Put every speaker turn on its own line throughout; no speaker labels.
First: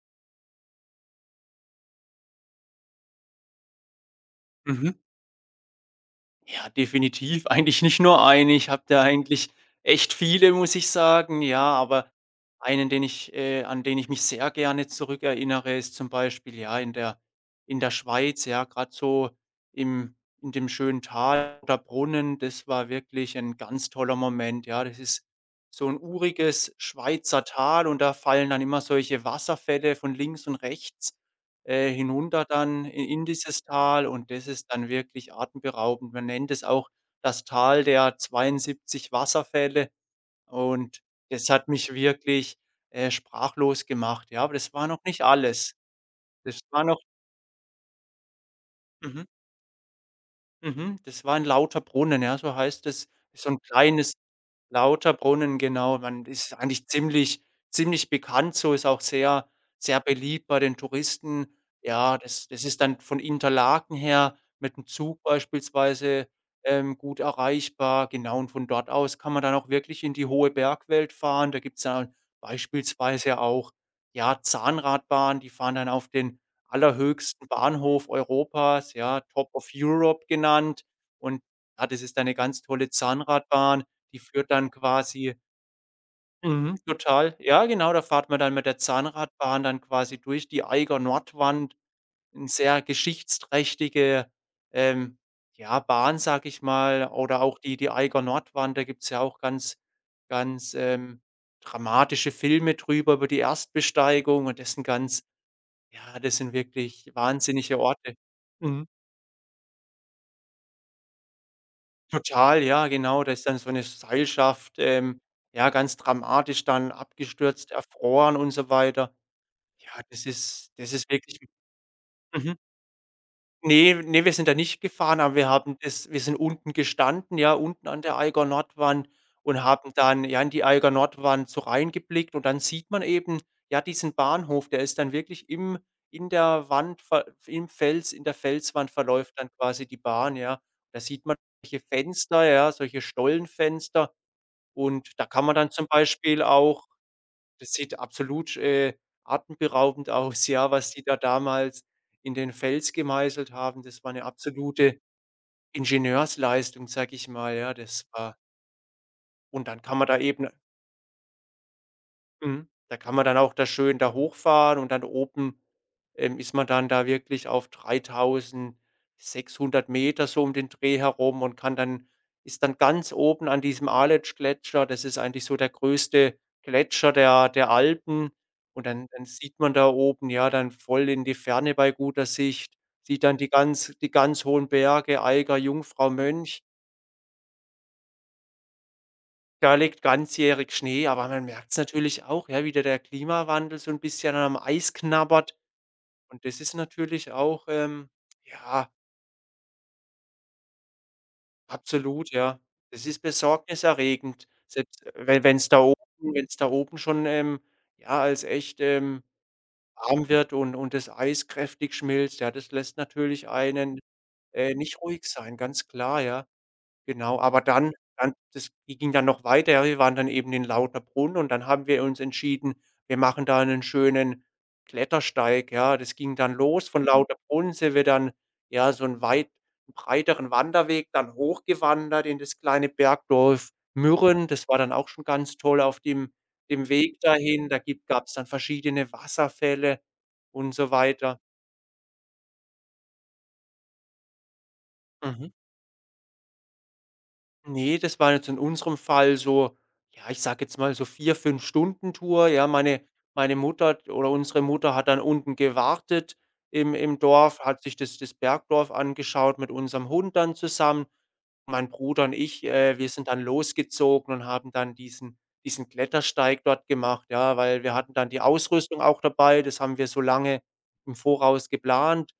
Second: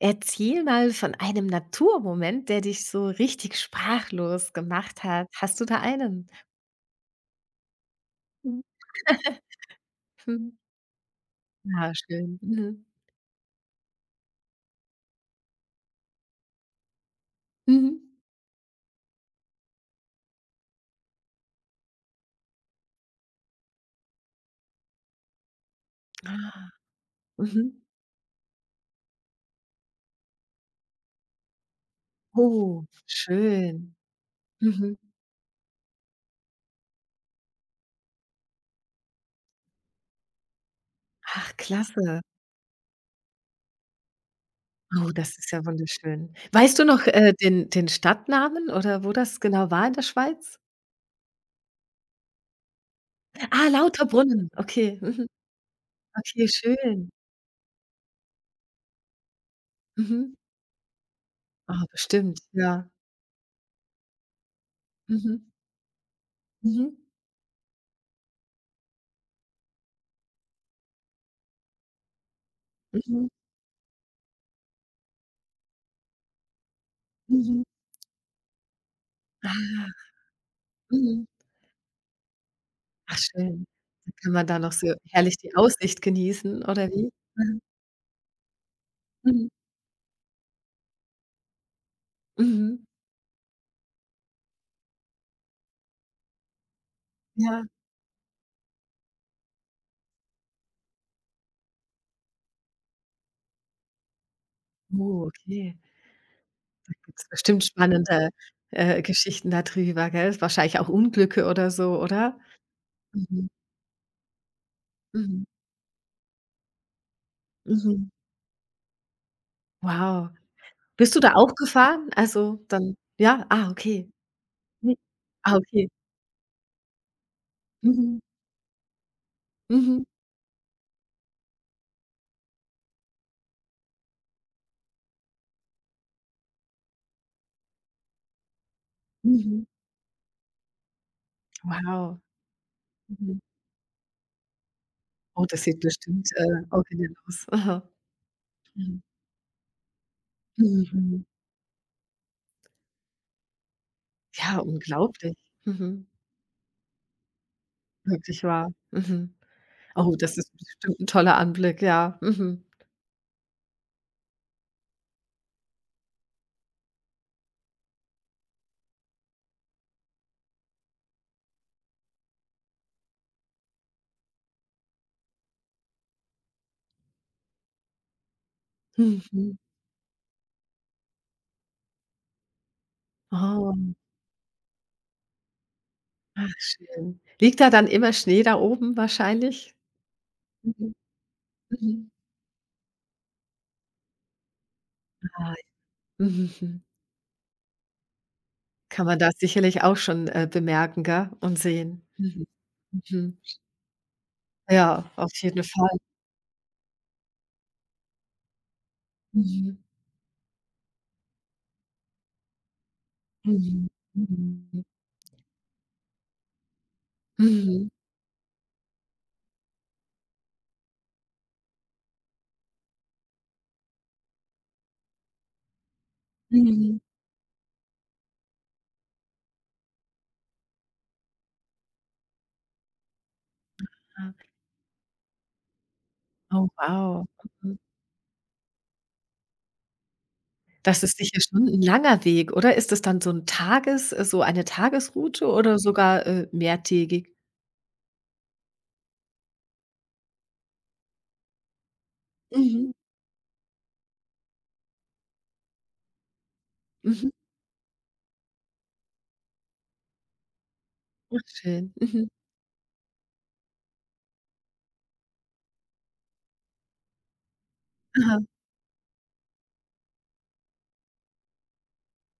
Erzähl mal von einem Naturmoment, der dich so richtig sprachlos
Mhm.
gemacht hat. Hast du da einen?
Ja, definitiv. Eigentlich nicht nur einen.
Mhm.
Ich habe da eigentlich echt
Mhm.
viele, muss ich sagen, ja,
Ja,
aber
schön. Mhm.
einen, den ich an den ich mich sehr gerne zurückerinnere, ist zum Beispiel, ja, in der
Mhm.
Schweiz, ja, gerade so im in dem schönen Tal oder Brunnen, das war wirklich ein ganz toller Moment, ja. Das ist so ein
Ah,
uriges Schweizer
mhm.
Tal und da fallen dann immer solche Wasserfälle von links und rechts hinunter
Oh,
dann i in dieses
schön.
Tal und das ist dann
Mhm.
wirklich atemberaubend. Man nennt es auch das Tal der 72 Wasserfälle und das
Ach,
hat mich
klasse.
wirklich, sprachlos gemacht, ja, aber das war noch
Oh,
nicht
das ist ja
alles.
wunderschön.
Das
Weißt
war
du
noch
noch, den Stadtnamen oder wo
mhm,
das genau war in der Schweiz?
mhm, das war ein lauter Brunnen, ja, so heißt es. Ist so ein
Ah,
kleines
Lauterbrunnen. Okay. Mhm.
Lauterbrunnen, genau. Man
Okay,
ist eigentlich
schön.
ziemlich bekannt so, ist auch sehr sehr
Mhm.
beliebt bei den Touristen.
Ah,
Ja,
bestimmt,
das ist
ja.
dann von Interlaken her mit dem Zug
Mhm.
beispielsweise,
Mhm.
gut erreichbar. Genau, und von dort aus kann man dann auch wirklich in die hohe Bergwelt fahren. Da gibt's dann
Mhm.
beispielsweise auch, ja, Zahnradbahnen, die fahren dann auf den allerhöchsten
Mhm.
Bahnhof Europas, ja, „Top of
Ah.
Europe" genannt.
Mhm.
Und ja, das ist eine ganz tolle
Ach schön.
Zahnradbahn.
Dann
Die
kann man
führt
da
dann
noch so
quasi.
herrlich die Aussicht genießen
Mhm.
oder wie?
Total,
Mhm.
ja, genau, da fahrt man dann mit der
Mhm.
Zahnradbahn dann quasi durch die Eiger Nordwand, 'n sehr
Mhm.
geschichtsträchtige, ähm, ja, Bahn, sag ich mal, oder auch
Ja.
die Eiger Nordwand, da gibt's ja auch ganz ganz, dramatische Filme drüber, über die Erstbesteigung und das sind ganz
Oh, okay.
ja, das sind
Da
wirklich
gibt's bestimmt
wahnsinnige Orte.
spannende,
Mhm.
Geschichten da drüber, gell? Wahrscheinlich auch Unglücke oder so, oder?
Total, ja, genau. Da ist
Mhm.
dann so 'ne Seilschaft,
Mhm.
ja, ganz dramatisch dann abgestürzt,
Mhm.
erfroren und so weiter. Ja, das
Wow.
ist das ist
Bist du da
wirklich.
auch gefahren?
Mhm.
Also, dann ja? Ah,
Ne,
okay.
ne, wir sind da nicht
Mhm.
gefahren, aber wir
Ah,
haben
okay.
das wir sind unten gestanden, ja, unten an der
Mhm.
Eiger Nordwand und haben
Mhm.
dann, ja, in die Eiger Nordwand so reingeblickt und dann sieht man eben, ja, diesen Bahnhof, der ist dann wirklich im in der Wand ver im Fels in der Felswand verläuft dann
Mhm.
quasi die Bahn, ja. Da sieht man solche
Wow.
Fenster, ja, solche
Mhm.
Stollenfenster und da
Oh,
kann man
das
dann
sieht
zum
bestimmt,
Beispiel auch
originell aus.
das
Aha.
sieht absolut,
Mhm.
atemberaubend aus, ja, was die da
Mhm.
damals in den Fels gemeißelt haben. Das war eine
Ja,
absolute
unglaublich. Mhm.
Ingenieursleistung, sag ich mal, ja. das war
Wirklich wahr. Mhm.
und dann kann man
Oh,
da
das
eben
ist bestimmt 'n toller Anblick, ja. Mhm.
Mhm. Da kann man dann auch da schön da hochfahren und dann oben, ist man dann da wirklich auf 3.600 Meter so um den Dreh herum und kann dann ist dann ganz oben an diesem Aletsch Gletscher. Das ist eigentlich so der größte Gletscher der Alpen. Und dann
Mhm.
sieht man da oben, ja, dann voll in die Ferne bei guter Sicht, sieht dann die
Oh,
ganz die ganz hohen Berge, Eiger, Jungfrau,
ach
Mönch.
schön. Liegt da dann immer Schnee da oben wahrscheinlich?
Da liegt ganzjährig
Mhm.
Schnee, aber man merkt es
Mhm.
natürlich auch, ja, wie da der Klimawandel so 'n bisschen am Eis
Ah,
knabbert.
ja.
Und
Mhm,
das ist
mhm.
natürlich auch, ja,
Kann man da sicherlich auch schon, bemerken, gell, und sehen.
absolut,
Mhm,
ja. Das ist
mhm.
besorgniserregend, selbst
Ja, auf
we
jeden
wenn's da
Fall.
oben wenn's da oben schon, ja, als echt,
Mhm.
warm wird und das Eis kräftig schmilzt, ja, das lässt natürlich
Mhm.
einen,
Mhm.
nicht ruhig sein, ganz klar, ja. Genau, aber
Mhm.
dann das ging dann noch weiter. Ja, wir waren dann eben in Lauterbrunnen und dann haben wir uns entschieden, wir machen da einen schönen Klettersteig, ja. Das ging dann los
Mhm.
von Lauterbrunnen, sind wir dann, ja, so einen weit breiteren Wanderweg dann hochgewandert in das kleine Bergdorf
Ah,
Mürren. Das war dann auch schon ganz toll auf dem
oh
dem Weg
wow.
dahin.
Mhm.
Da gab es dann verschiedene Wasserfälle und so
Das ist sicher
weiter.
schon ein langer Weg, oder? Ist das dann so ein Tages so eine Tagesroute
Mhm.
oder sogar, mehrtägig?
Ne, das war jetzt in unserem Fall so, ja, ich sage jetzt mal so 4, 5 Stunden Tour. Ja,
Mhm.
meine Mutter oder unsere Mutter hat dann unten gewartet im
Mhm.
Dorf, hat sich das Bergdorf angeschaut mit unserem Hund dann zusammen.
Ach
Mein
schön.
Bruder
Mhm.
und ich, wir sind dann losgezogen und haben dann diesen Klettersteig dort gemacht, ja, weil wir hatten dann die
Aha.
Ausrüstung auch dabei. Das haben wir so lange im Voraus geplant.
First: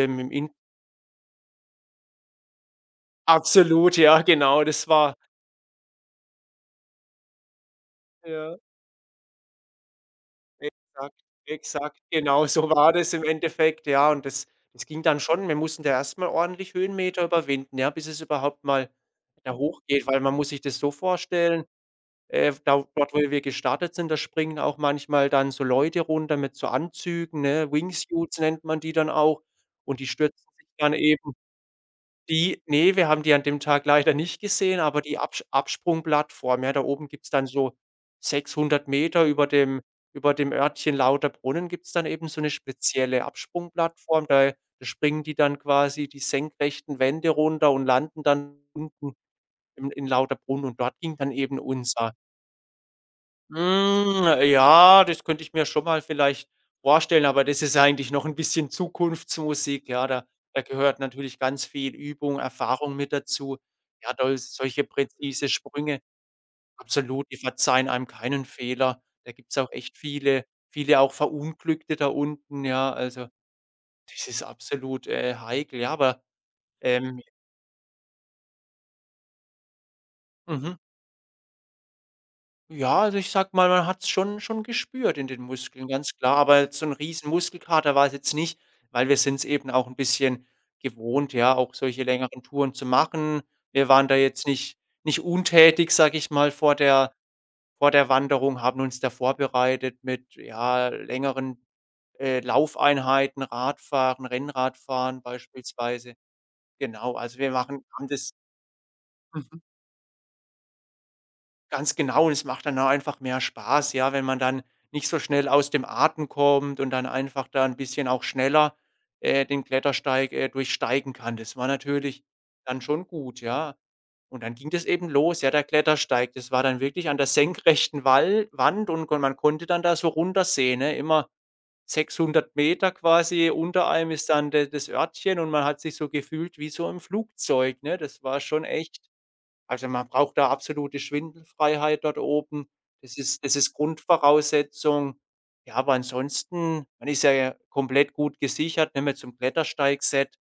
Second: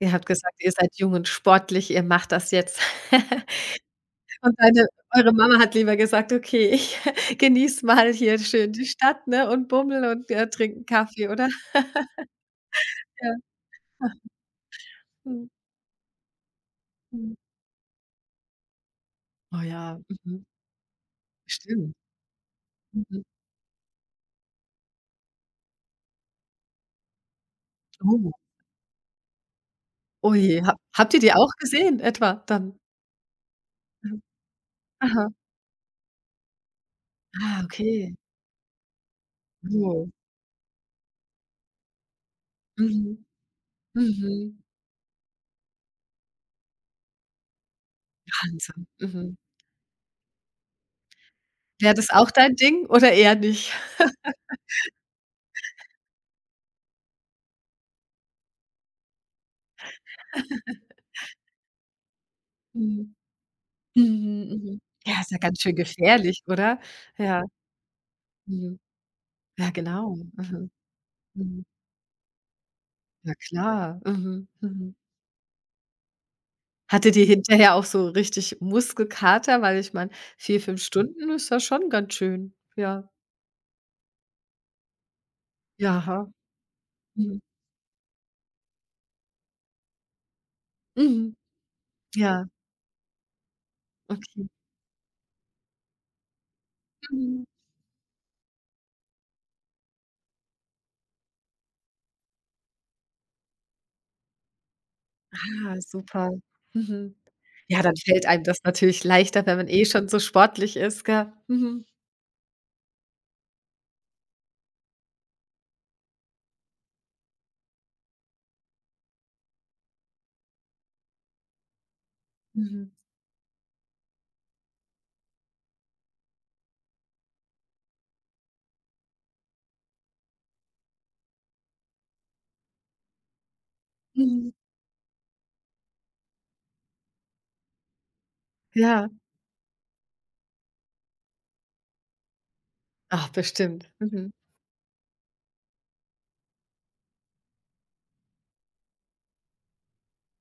Ihr habt
Im In
gesagt, ihr seid jung und sportlich, ihr macht das jetzt.
Absolut, ja,
Und
genau,
deine
das war
eure Mama hat lieber gesagt: „Okay, ich genieße mal hier
ja.
schön die Stadt, ne, und bummel und, trinke 'n
Exakt,
Kaffee“, oder?
exakt, genau so war das im
Ja.
Endeffekt, ja.
Ach,
Und das ging dann
mhm,
schon. Wir mussten da erstmal ordentlich Höhenmeter
mhm.
überwinden, ja, bis es überhaupt mal da
Oh ja,
hochgeht, weil man
mhm,
muss sich das so vorstellen,
stimmt.
da dort, wo
Mhm.
wir gestartet sind, da springen auch manchmal dann so Leute runter mit so Anzügen, ne?
Oh.
Wingsuits nennt man die dann auch. Und die
Oh
stürzen
je.
sich
Ha
dann
habt ihr die
eben.
auch gesehen etwa
Die
dann?
Ne, wir haben die an dem Tag leider
Mhm.
nicht gesehen, aber die
Aha.
Absch Absprungplattform, ja, da oben gibt's dann
Ah,
so
okay.
600 Meter über dem
So.
über dem Örtchen Lauterbrunnen gibt's dann eben so 'ne
Mhm.
spezielle Absprungplattform. Da
Mhm.
da springen die dann quasi die senkrechten Wände runter und landen dann
Wahnsinn.
unten
Mhm.
in Lauterbrunnen. Und dort ging dann eben
Wäre das
unser
auch dein Ding oder eher nicht?
Hm, ja, das könnte ich mir schon mal vielleicht vorstellen, aber das ist eigentlich noch 'n bisschen Zukunftsmusik, ja. Da gehört natürlich ganz viel Übung, Erfahrung mit
Mhm.
dazu. Ja, doll
Mhm, mhm.
solche
Ja, ist ja
präzise
ganz schön
Sprünge,
gefährlich, oder?
absolut, die
Ja.
verzeihen einem keinen
Mhm.
Fehler. Da gibt's
Ja,
auch echt
genau.
viele
Mhm.
viele auch
Mhm.
Verunglückte da unten, ja. Also,
Ja klar.
das ist
Mhm. Mhm.
absolut, heikel, ja, aber,
Hattet
ähm
ihr hinterher auch so richtig Muskelkater? Weil ich meine, vier
mhm.
5 Stunden ist ja schon ganz schön.
Ja,
Ja.
also ich sag mal, man hat's schon gespürt in den Muskeln, ganz
Ja,
klar, aber jetzt so ein riesen
Mhm.
Muskelkater war's jetzt nicht, weil wir sind's eben auch ein bisschen gewohnt,
Mhm.
ja, auch solche längeren
Ja,
Touren zu machen. Wir waren da jetzt
okay.
nicht untätig, sag ich mal, vor der
Mhm.
vor der Wanderung, haben uns da vorbereitet mit, ja, längeren, Laufeinheiten, Radfahren, Rennradfahren
Ah,
beispielsweise.
super. Mhm.
Genau, also wir
Ja, Ja.
machen
Dann
haben
fällt
das
einem das natürlich leichter, wenn man eh schon so sportlich ist, gell? Mhm.
Ganz genau und es macht dann auch einfach mehr Spaß, ja, wenn man dann nicht so schnell aus dem Atem kommt und dann einfach da ein bisschen auch schneller, den Klettersteig, durchsteigen kann. Das war natürlich dann
Mhm.
schon gut, ja. Und dann ging das eben los, ja, der Klettersteig. Das war dann wirklich an der senkrechten Wall Wand und kon man konnte dann da so runtersehen, ne? Immer 600 Meter quasi unter einem ist
Mhm.
dann de das Örtchen und man hat sich so gefühlt wie so im Flugzeug, ne? Das war schon echt
Ja.
Also, man braucht da absolute Schwindelfreiheit dort oben. Das
Ach,
ist das ist
bestimmt. Mhm.
Grundvoraussetzung. Ja, aber ansonsten man ist ja komplett gut gesichert, ne, mit zum Klettersteigset.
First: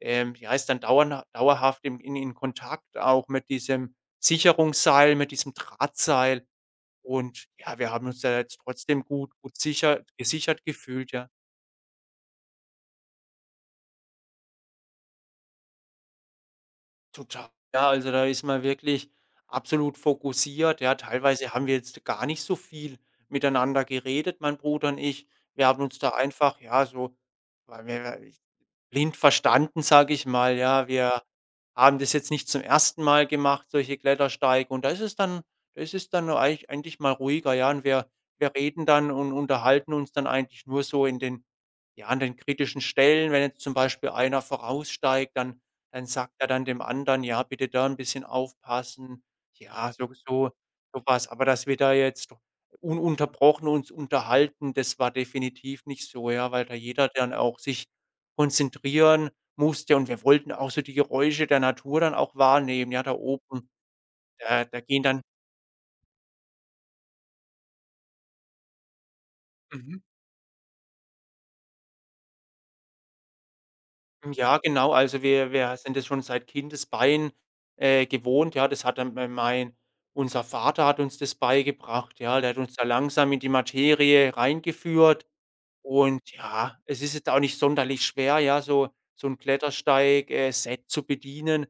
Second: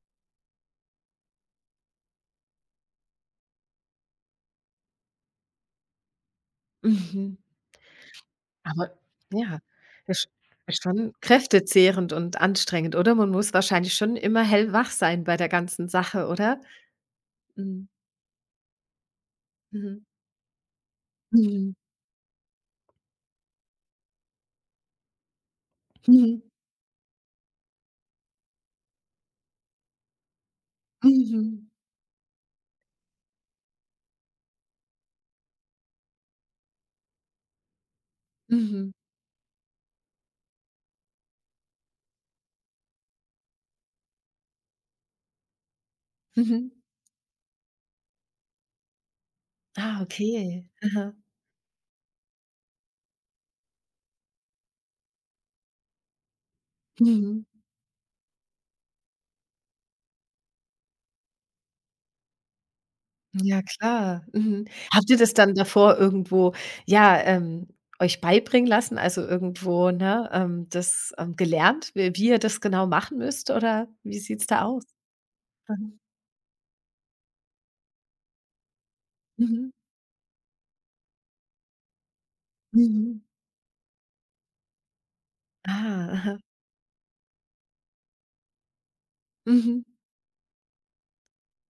Ja, ist dann dauernd dauerhaft im in Kontakt auch mit diesem Sicherungsseil, mit diesem Drahtseil.
Mhm.
Und ja, wir haben uns da jetzt
Aber
trotzdem gut
ja,
sicher
ist
gesichert
ist
gefühlt,
schon
ja.
kräftezehrend und anstrengend, oder? Man muss wahrscheinlich schon immer hellwach sein bei der ganzen Sache, oder?
Total.
Mhm.
Ja, also da ist man wirklich absolut
Mhm.
fokussiert. Ja, teilweise haben
Mhm.
wir jetzt gar nicht so viel miteinander geredet, mein Bruder und ich. Wir haben uns da
Mhm.
einfach, ja, so, weil wir blind verstanden, sage ich mal, ja. Wir
Mhm.
haben das jetzt nicht zum ersten Mal gemacht, solche Klettersteige und da ist es dann eigentlich mal ruhiger, ja. Und wir reden
Mhm.
dann und unterhalten uns dann eigentlich nur so in den ja, an den kritischen Stellen. Wenn jetzt zum Beispiel einer voraussteigt, dann sagt er dann
Mhm.
dem anderen: „Ja, bitte da ein bisschen aufpassen." Ja,
Ah,
so
okay. Aha.
sowas. Aber dass wir da jetzt ununterbrochen uns unterhalten, das war definitiv nicht so, ja, weil da jeder dann
Mhm.
auch sich konzentrieren musste und wir wollten auch so die Geräusche der Natur dann auch wahrnehmen. Ja, da
Ja,
oben,
klar.
da
Mhm.
da gehen
Habt ihr
dann
das dann davor irgendwo, ja, euch beibringen lassen? Also irgendwo,
mhm,
ne, das, gelernt, wie ihr das genau machen müsst oder wie sieht's
ja,
da aus?
genau, also wir sind
Mhm.
das schon seit Kindesbein gewohnt, ja. Das hat dann m
Mhm.
mein unser Vater hat uns das beigebracht, ja. Der hat uns da
Mhm.
langsam in die Materie reingeführt.
Ah,
Und
aha.
ja, es ist jetzt auch nicht sonderlich schwer, ja, so ein
Mhm.
Klettersteig Set zu bedienen.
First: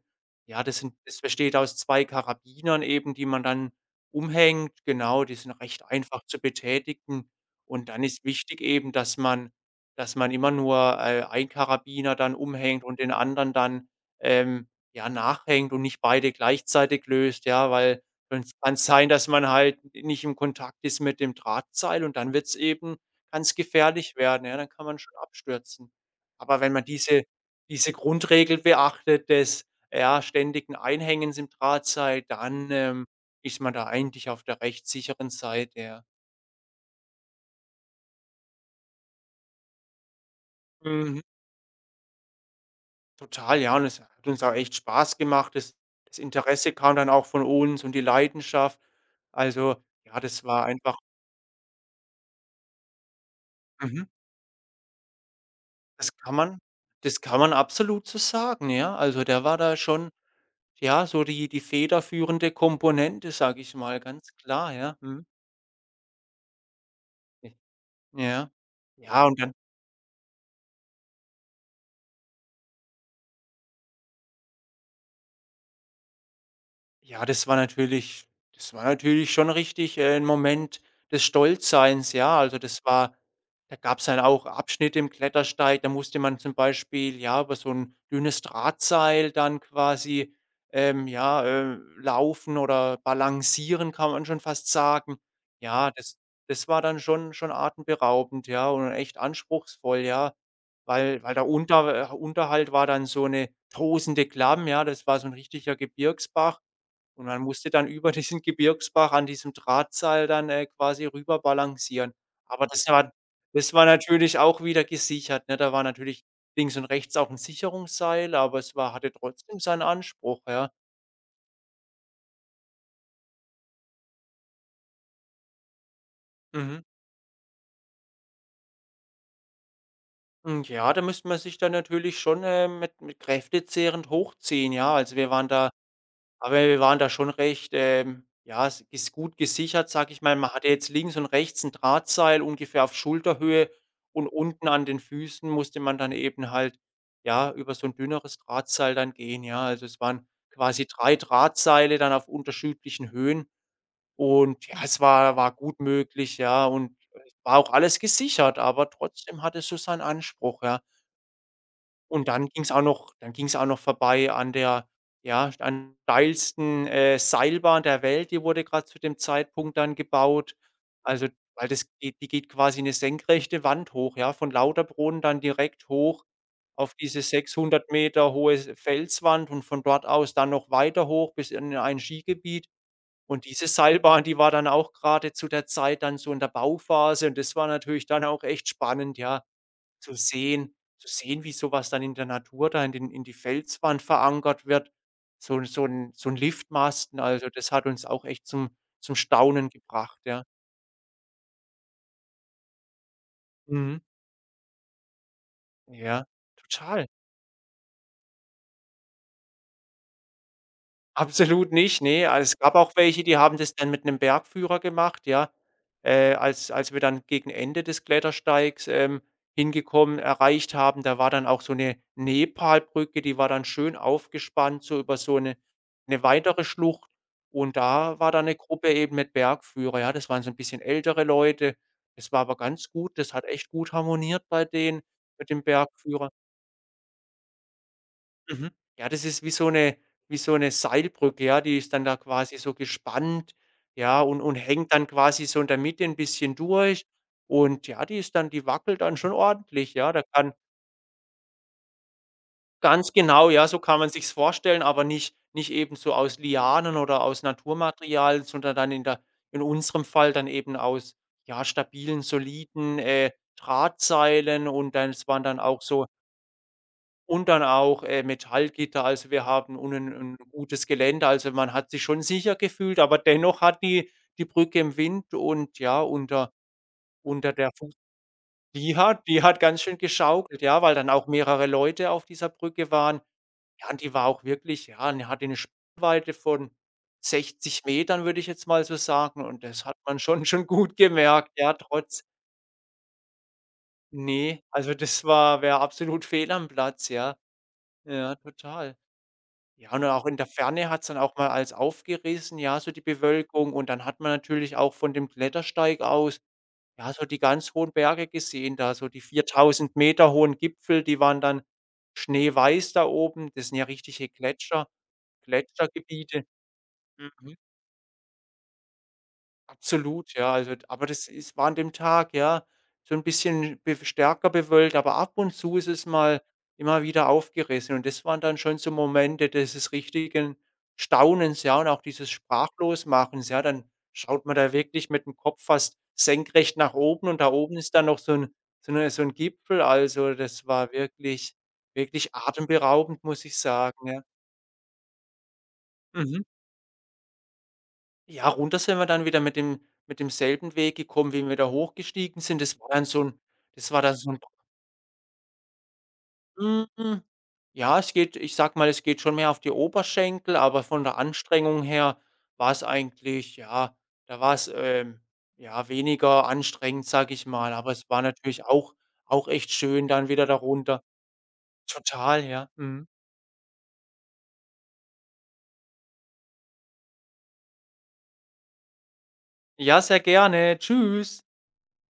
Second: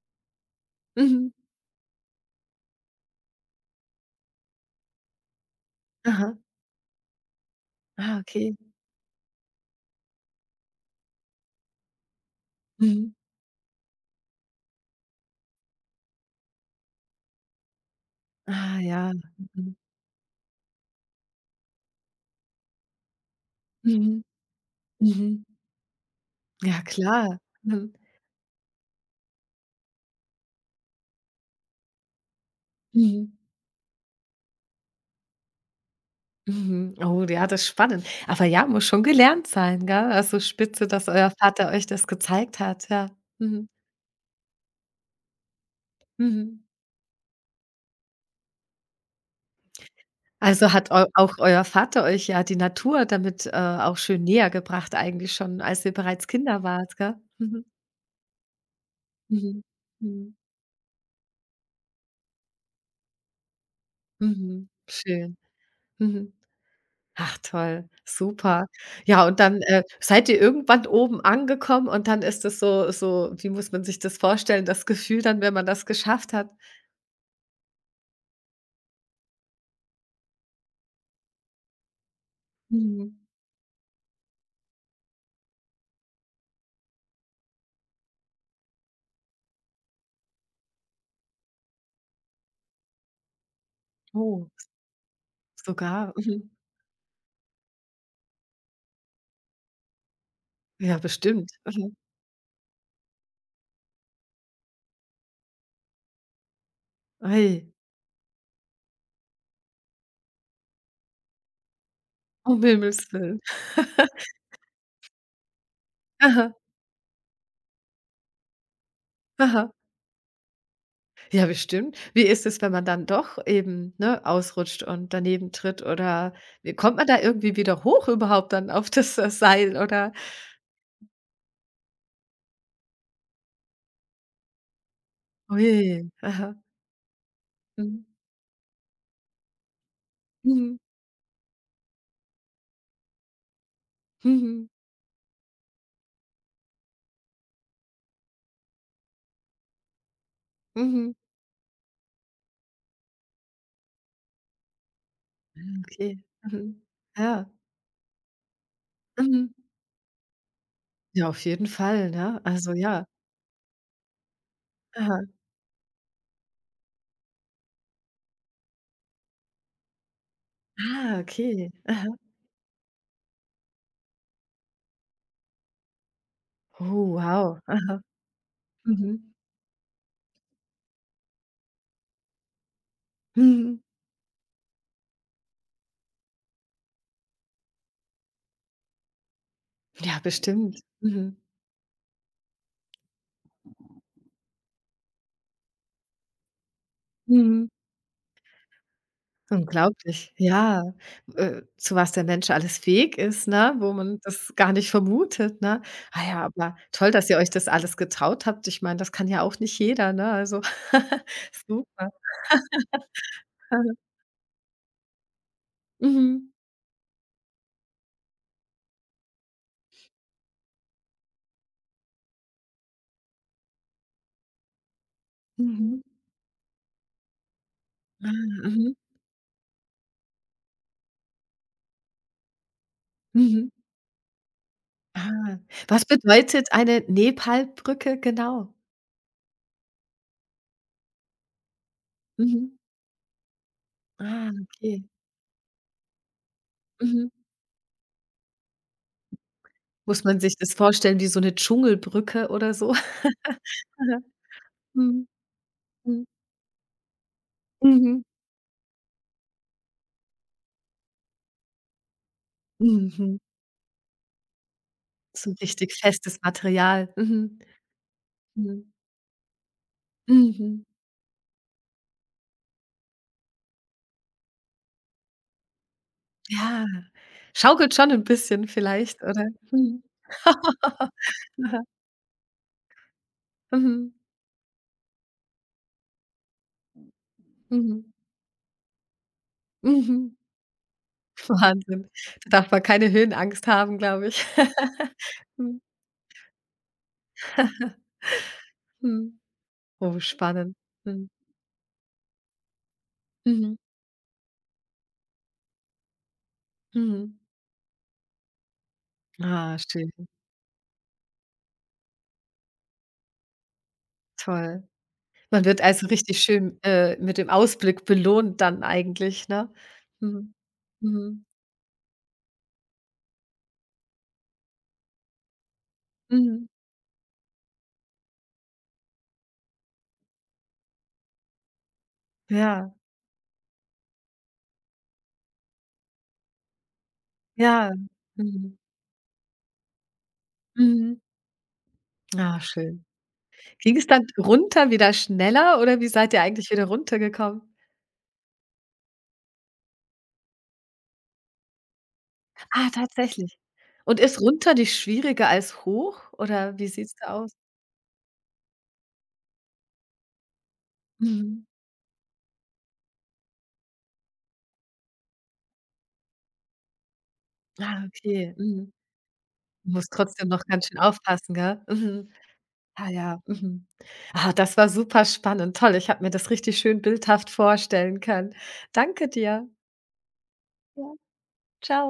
Ja, das
Mhm.
besteht aus 2 Karabinern eben, die man dann umhängt. Genau, die sind recht einfach
Aha.
zu betätigen. Und dann
Ah,
ist
okay.
wichtig eben, dass man immer nur, einen Karabiner dann umhängt und
Mhm.
den anderen dann, ähm, ja, nachhängt und nicht beide gleichzeitig löst, ja, weil sonst kann
Ah
es sein,
ja.
dass man
Mhm.
halt nicht im Kontakt ist mit dem Drahtseil und dann wird's eben kann's gefährlich
Mhm.
werden, ja, dann kann man schon
Mhm.
abstürzen. Aber wenn
Ja,
man diese
klar. Mhm.
diese Grundregel beachtet des, ja, ständigen Einhängens im Drahtseil, dann,
Mhm.
ist man da eigentlich auf der rechtssicheren Seite, ja.
Mhm. Oh, ja, das ist spannend. Aber ja, muss schon gelernt sein, gell? Also, spitze, dass
Mhm.
euer Vater euch das gezeigt hat, ja.
Total,
Mhm.
ja, und es hat uns auch echt Spaß gemacht. Das
Mhm.
Interesse kam dann auch von uns und die Leidenschaft. Also, ja, das war
Also, hat
einfach.
eu auch euer Vater euch ja die Natur damit, auch
mhm,
schön näher gebracht eigentlich schon, als ihr
das
bereits
kann man
Kinder wart, gell?
das kann man
Mhm.
absolut so sagen, ja. Also, der war
Mhm.
da schon.
Mhm.
Ja, so die federführende Komponente, sag ich mal, ganz
Mhm.
klar, ja. Mhm.
Schön. Mhm. Ach toll,
Ja.
super.
Ja,
Ja, und
und dann
dann, seid ihr irgendwann oben angekommen und dann ist es so wie muss man sich das vorstellen, das Gefühl dann, wenn man das geschafft hat?
Ja, das war natürlich schon richtig, 'n Moment des Stolzseins, ja. Also, das war
Mhm.
da gab es dann auch Abschnitte im Klettersteig, da musste man zum Beispiel, ja, über so ein dünnes Drahtseil dann quasi, ähm, ja, laufen oder balancieren, kann man schon
Oh.
fast sagen. Ja,
Sogar?
das
Mhm.
das war dann schon atemberaubend, ja, und echt anspruchsvoll, ja,
Ja,
weil der
bestimmt. Mhm.
Unterhalt war dann so eine tosende Klamm, ja, das war so ein richtiger Gebirgsbach. Und man musste
Ei,
dann über diesen Gebirgsbach an diesem Drahtseil dann, quasi rüber balancieren.
um
Aber das
Himmels
war
Willen.
das war natürlich auch wieder gesichert, ne? Da war natürlich
Aha,
links und rechts auch 'n Sicherungsseil, aber es war hatte trotzdem
aha.
seinen Anspruch, ja.
Ja, bestimmt. Wie ist es, wenn man dann doch eben, ne, ausrutscht und daneben tritt oder wie
Mhm.
kommt man da irgendwie wieder hoch überhaupt dann auf das, Seil oder
Hm, ja, da müsste man sich dann natürlich schon, mit kräftezehrend hochziehen, ja. Also, wir waren
oh
da
aha.
Aber wir waren da schon recht,
Mhm.
ja, es ist gut gesichert, sag ich mal. Man hatte
Mhm.
jetzt links und rechts ein Drahtseil ungefähr auf Schulterhöhe und
Mhm.
unten an den Füßen musste man dann eben halt, ja, über so ein dünneres Drahtseil dann gehen, ja. Also, es waren quasi
Mhm.
3 Drahtseile dann auf unterschiedlichen Höhen und ja, es war gut
Okay.
möglich, ja,
Mhm.
und es
Ja.
war auch alles gesichert, aber trotzdem
Mhm.
hatte es so seinen Anspruch, ja.
Ja, auf jeden Fall, ne? Also, ja.
Dann ging es auch noch vorbei an der,
Aha.
ja, an steilsten, Seilbahn der Welt. Die wurde gerade zu dem Zeitpunkt dann gebaut.
Ah,
Also, weil
okay.
das
Aha.
geht die geht quasi eine senkrechte Wand hoch, ja, von Lauterbrunnen dann direkt hoch auf
Oh,
diese
wow.
600
Aha.
Meter hohe
Mhm.
Felswand und von dort aus dann noch weiter hoch bis in ein Skigebiet. Und diese
Mhm.
Seilbahn, die war dann auch gerade zu der Zeit dann so in der Bauphase und das war natürlich dann auch echt spannend, ja, zu
Ja,
sehen
bestimmt.
zu
Mhm.
sehen, wie sowas dann in der Natur da in den in die Felswand verankert wird. So ein Liftmasten, also,
Mhm.
das hat uns auch echt zum Staunen gebracht,
Unglaublich,
ja.
ja. Zu was der Mensch alles fähig ist, ne, wo
Mhm.
man das gar nicht vermutet, ne? Ah
Ja,
ja, aber
total.
toll, dass ihr euch das alles getraut habt. Ich meine, das kann ja auch nicht jeder, ne? Also
Absolut nicht,
super.
ne. Also, es gab auch welche, die haben das dann mit 'nem Bergführer gemacht, ja. Äh,
Mhm.
als als wir dann gegen Ende des Klettersteigs, hingekommen erreicht haben, da war dann auch so 'ne Nepalbrücke, die war dann schön aufgespannt, so über so 'ne
Mhm.
'ne weitere Schlucht. Und da
Ah,
war dann 'ne Gruppe
mhm.
eben mit Bergführer, ja. Das waren so 'n bisschen ältere Leute. Das war aber ganz gut. Das hat
Mhm.
echt gut harmoniert bei denen mit
Ah.
dem
Was
Bergführer.
bedeutet eine Nepalbrücke
Mhm.
genau?
Ja, das ist wie so eine Seilbrücke, ja, die ist dann da quasi so
Mhm.
gespannt, ja, und
Ah,
hängt
okay.
dann quasi so in der Mitte ein bisschen durch.
Mhm.
Und ja, die wackelt dann schon ordentlich, ja. Da
Muss man
kann
sich das vorstellen wie so eine Dschungelbrücke oder so?
Ganz genau, ja, so kann man sich's vorstellen, aber
Mhm.
nicht eben so
Mhm.
aus Lianen oder aus
Mhm.
Naturmaterial, sondern dann in unserem Fall dann eben aus, ja, stabilen, soliden,
Mhm.
Drahtseilen. Und dann es waren
So
dann auch
richtig
so
festes Material.
Und
Mhm.
dann auch,
Mhm.
Metallgitter. Also, wir haben unten ein
Mhm.
gutes Gelände, also man hat sich schon sicher gefühlt, aber dennoch hat die Brücke im Wind und ja, unter
Ja,
unter der Fuß
schaukelt schon 'n bisschen
die
vielleicht,
hat die
oder?
hat ganz schön
Mhm.
geschaukelt, ja, weil dann auch mehrere
Aha.
Leute auf dieser Brücke waren. Ja, und
Mhm.
die war auch wirklich, ja, die hatte eine Spannweite von 60
Mhm.
Metern, würde ich jetzt mal so sagen, und das hat man
Mhm.
schon gut gemerkt, ja,
Wahnsinn.
trotz.
Da darf man keine Höhenangst haben, glaube ich.
Nee, also das war wäre absolut fehl am Platz, ja.
Mhm.
Ja, total.
Mhm.
Ja, und dann
Oh,
auch in der
spannend.
Ferne hat's dann
Mhm.
auch mal als aufgerissen, ja, so die Bewölkung.
Mhm.
Und dann hat man natürlich auch von dem Klettersteig aus, ja, so die
Mhm.
ganz hohen Berge gesehen, da so die
Ah,
4.000
schön,
Meter hohen Gipfel, die waren dann schneeweiß da oben. Das sind ja richtige
toll. Man wird also richtig
Gletschergebiete.
schön, mit dem
Mhm.
Ausblick belohnt dann eigentlich, ne?
Absolut, ja,
Mhm.
also aber das
Mhm.
ist war an dem Tag, ja, so ein bisschen be stärker bewölkt, aber ab und zu ist es mal
Mhm.
immer wieder aufgerissen und das waren dann schon so Momente dieses richtigen Staunens, ja, und auch dieses
Ja,
Sprachlosmachens, ja. Dann schaut man da wirklich mit dem Kopf fast senkrecht nach oben und da oben
ja.
ist dann noch so ein
Mhm.
so 'ne so 'n Gipfel. Also, das war
Mhm.
wirklich
Ah, schön.
atemberaubend, muss ich
Ging es
sagen, ja.
dann runter wieder schneller oder wie seid ihr
Mhm.
eigentlich wieder runtergekommen?
Ja, runter sind wir dann wieder mit demselben Weg gekommen, wie wir da hochgestiegen sind. Das
Ah,
war dann so 'n
tatsächlich.
das war dann
Und
so 'n
ist runter nicht schwieriger als hoch oder
Mm,
wie sieht's
hm,
da aus?
ja, es geht, ich sage mal, es geht schon mehr auf die Oberschenkel, aber von der
Mhm.
Anstrengung her war's eigentlich ja, da war's, ja, weniger anstrengend, sage ich mal, aber
Ah,
es war
okay.
natürlich
Mhm.
auch echt
Du
schön
musst
dann wieder
trotzdem
da
noch ganz schön
runter.
aufpassen, gell? Mhm.
Total, ja. Mhm.
Ah ja, mhm. Ah, das war super spannend. Toll, ich habe mir das richtig schön bildhaft vorstellen können. Danke dir.
Ja, sehr gerne.
Ja,
Tschüss.
tschau.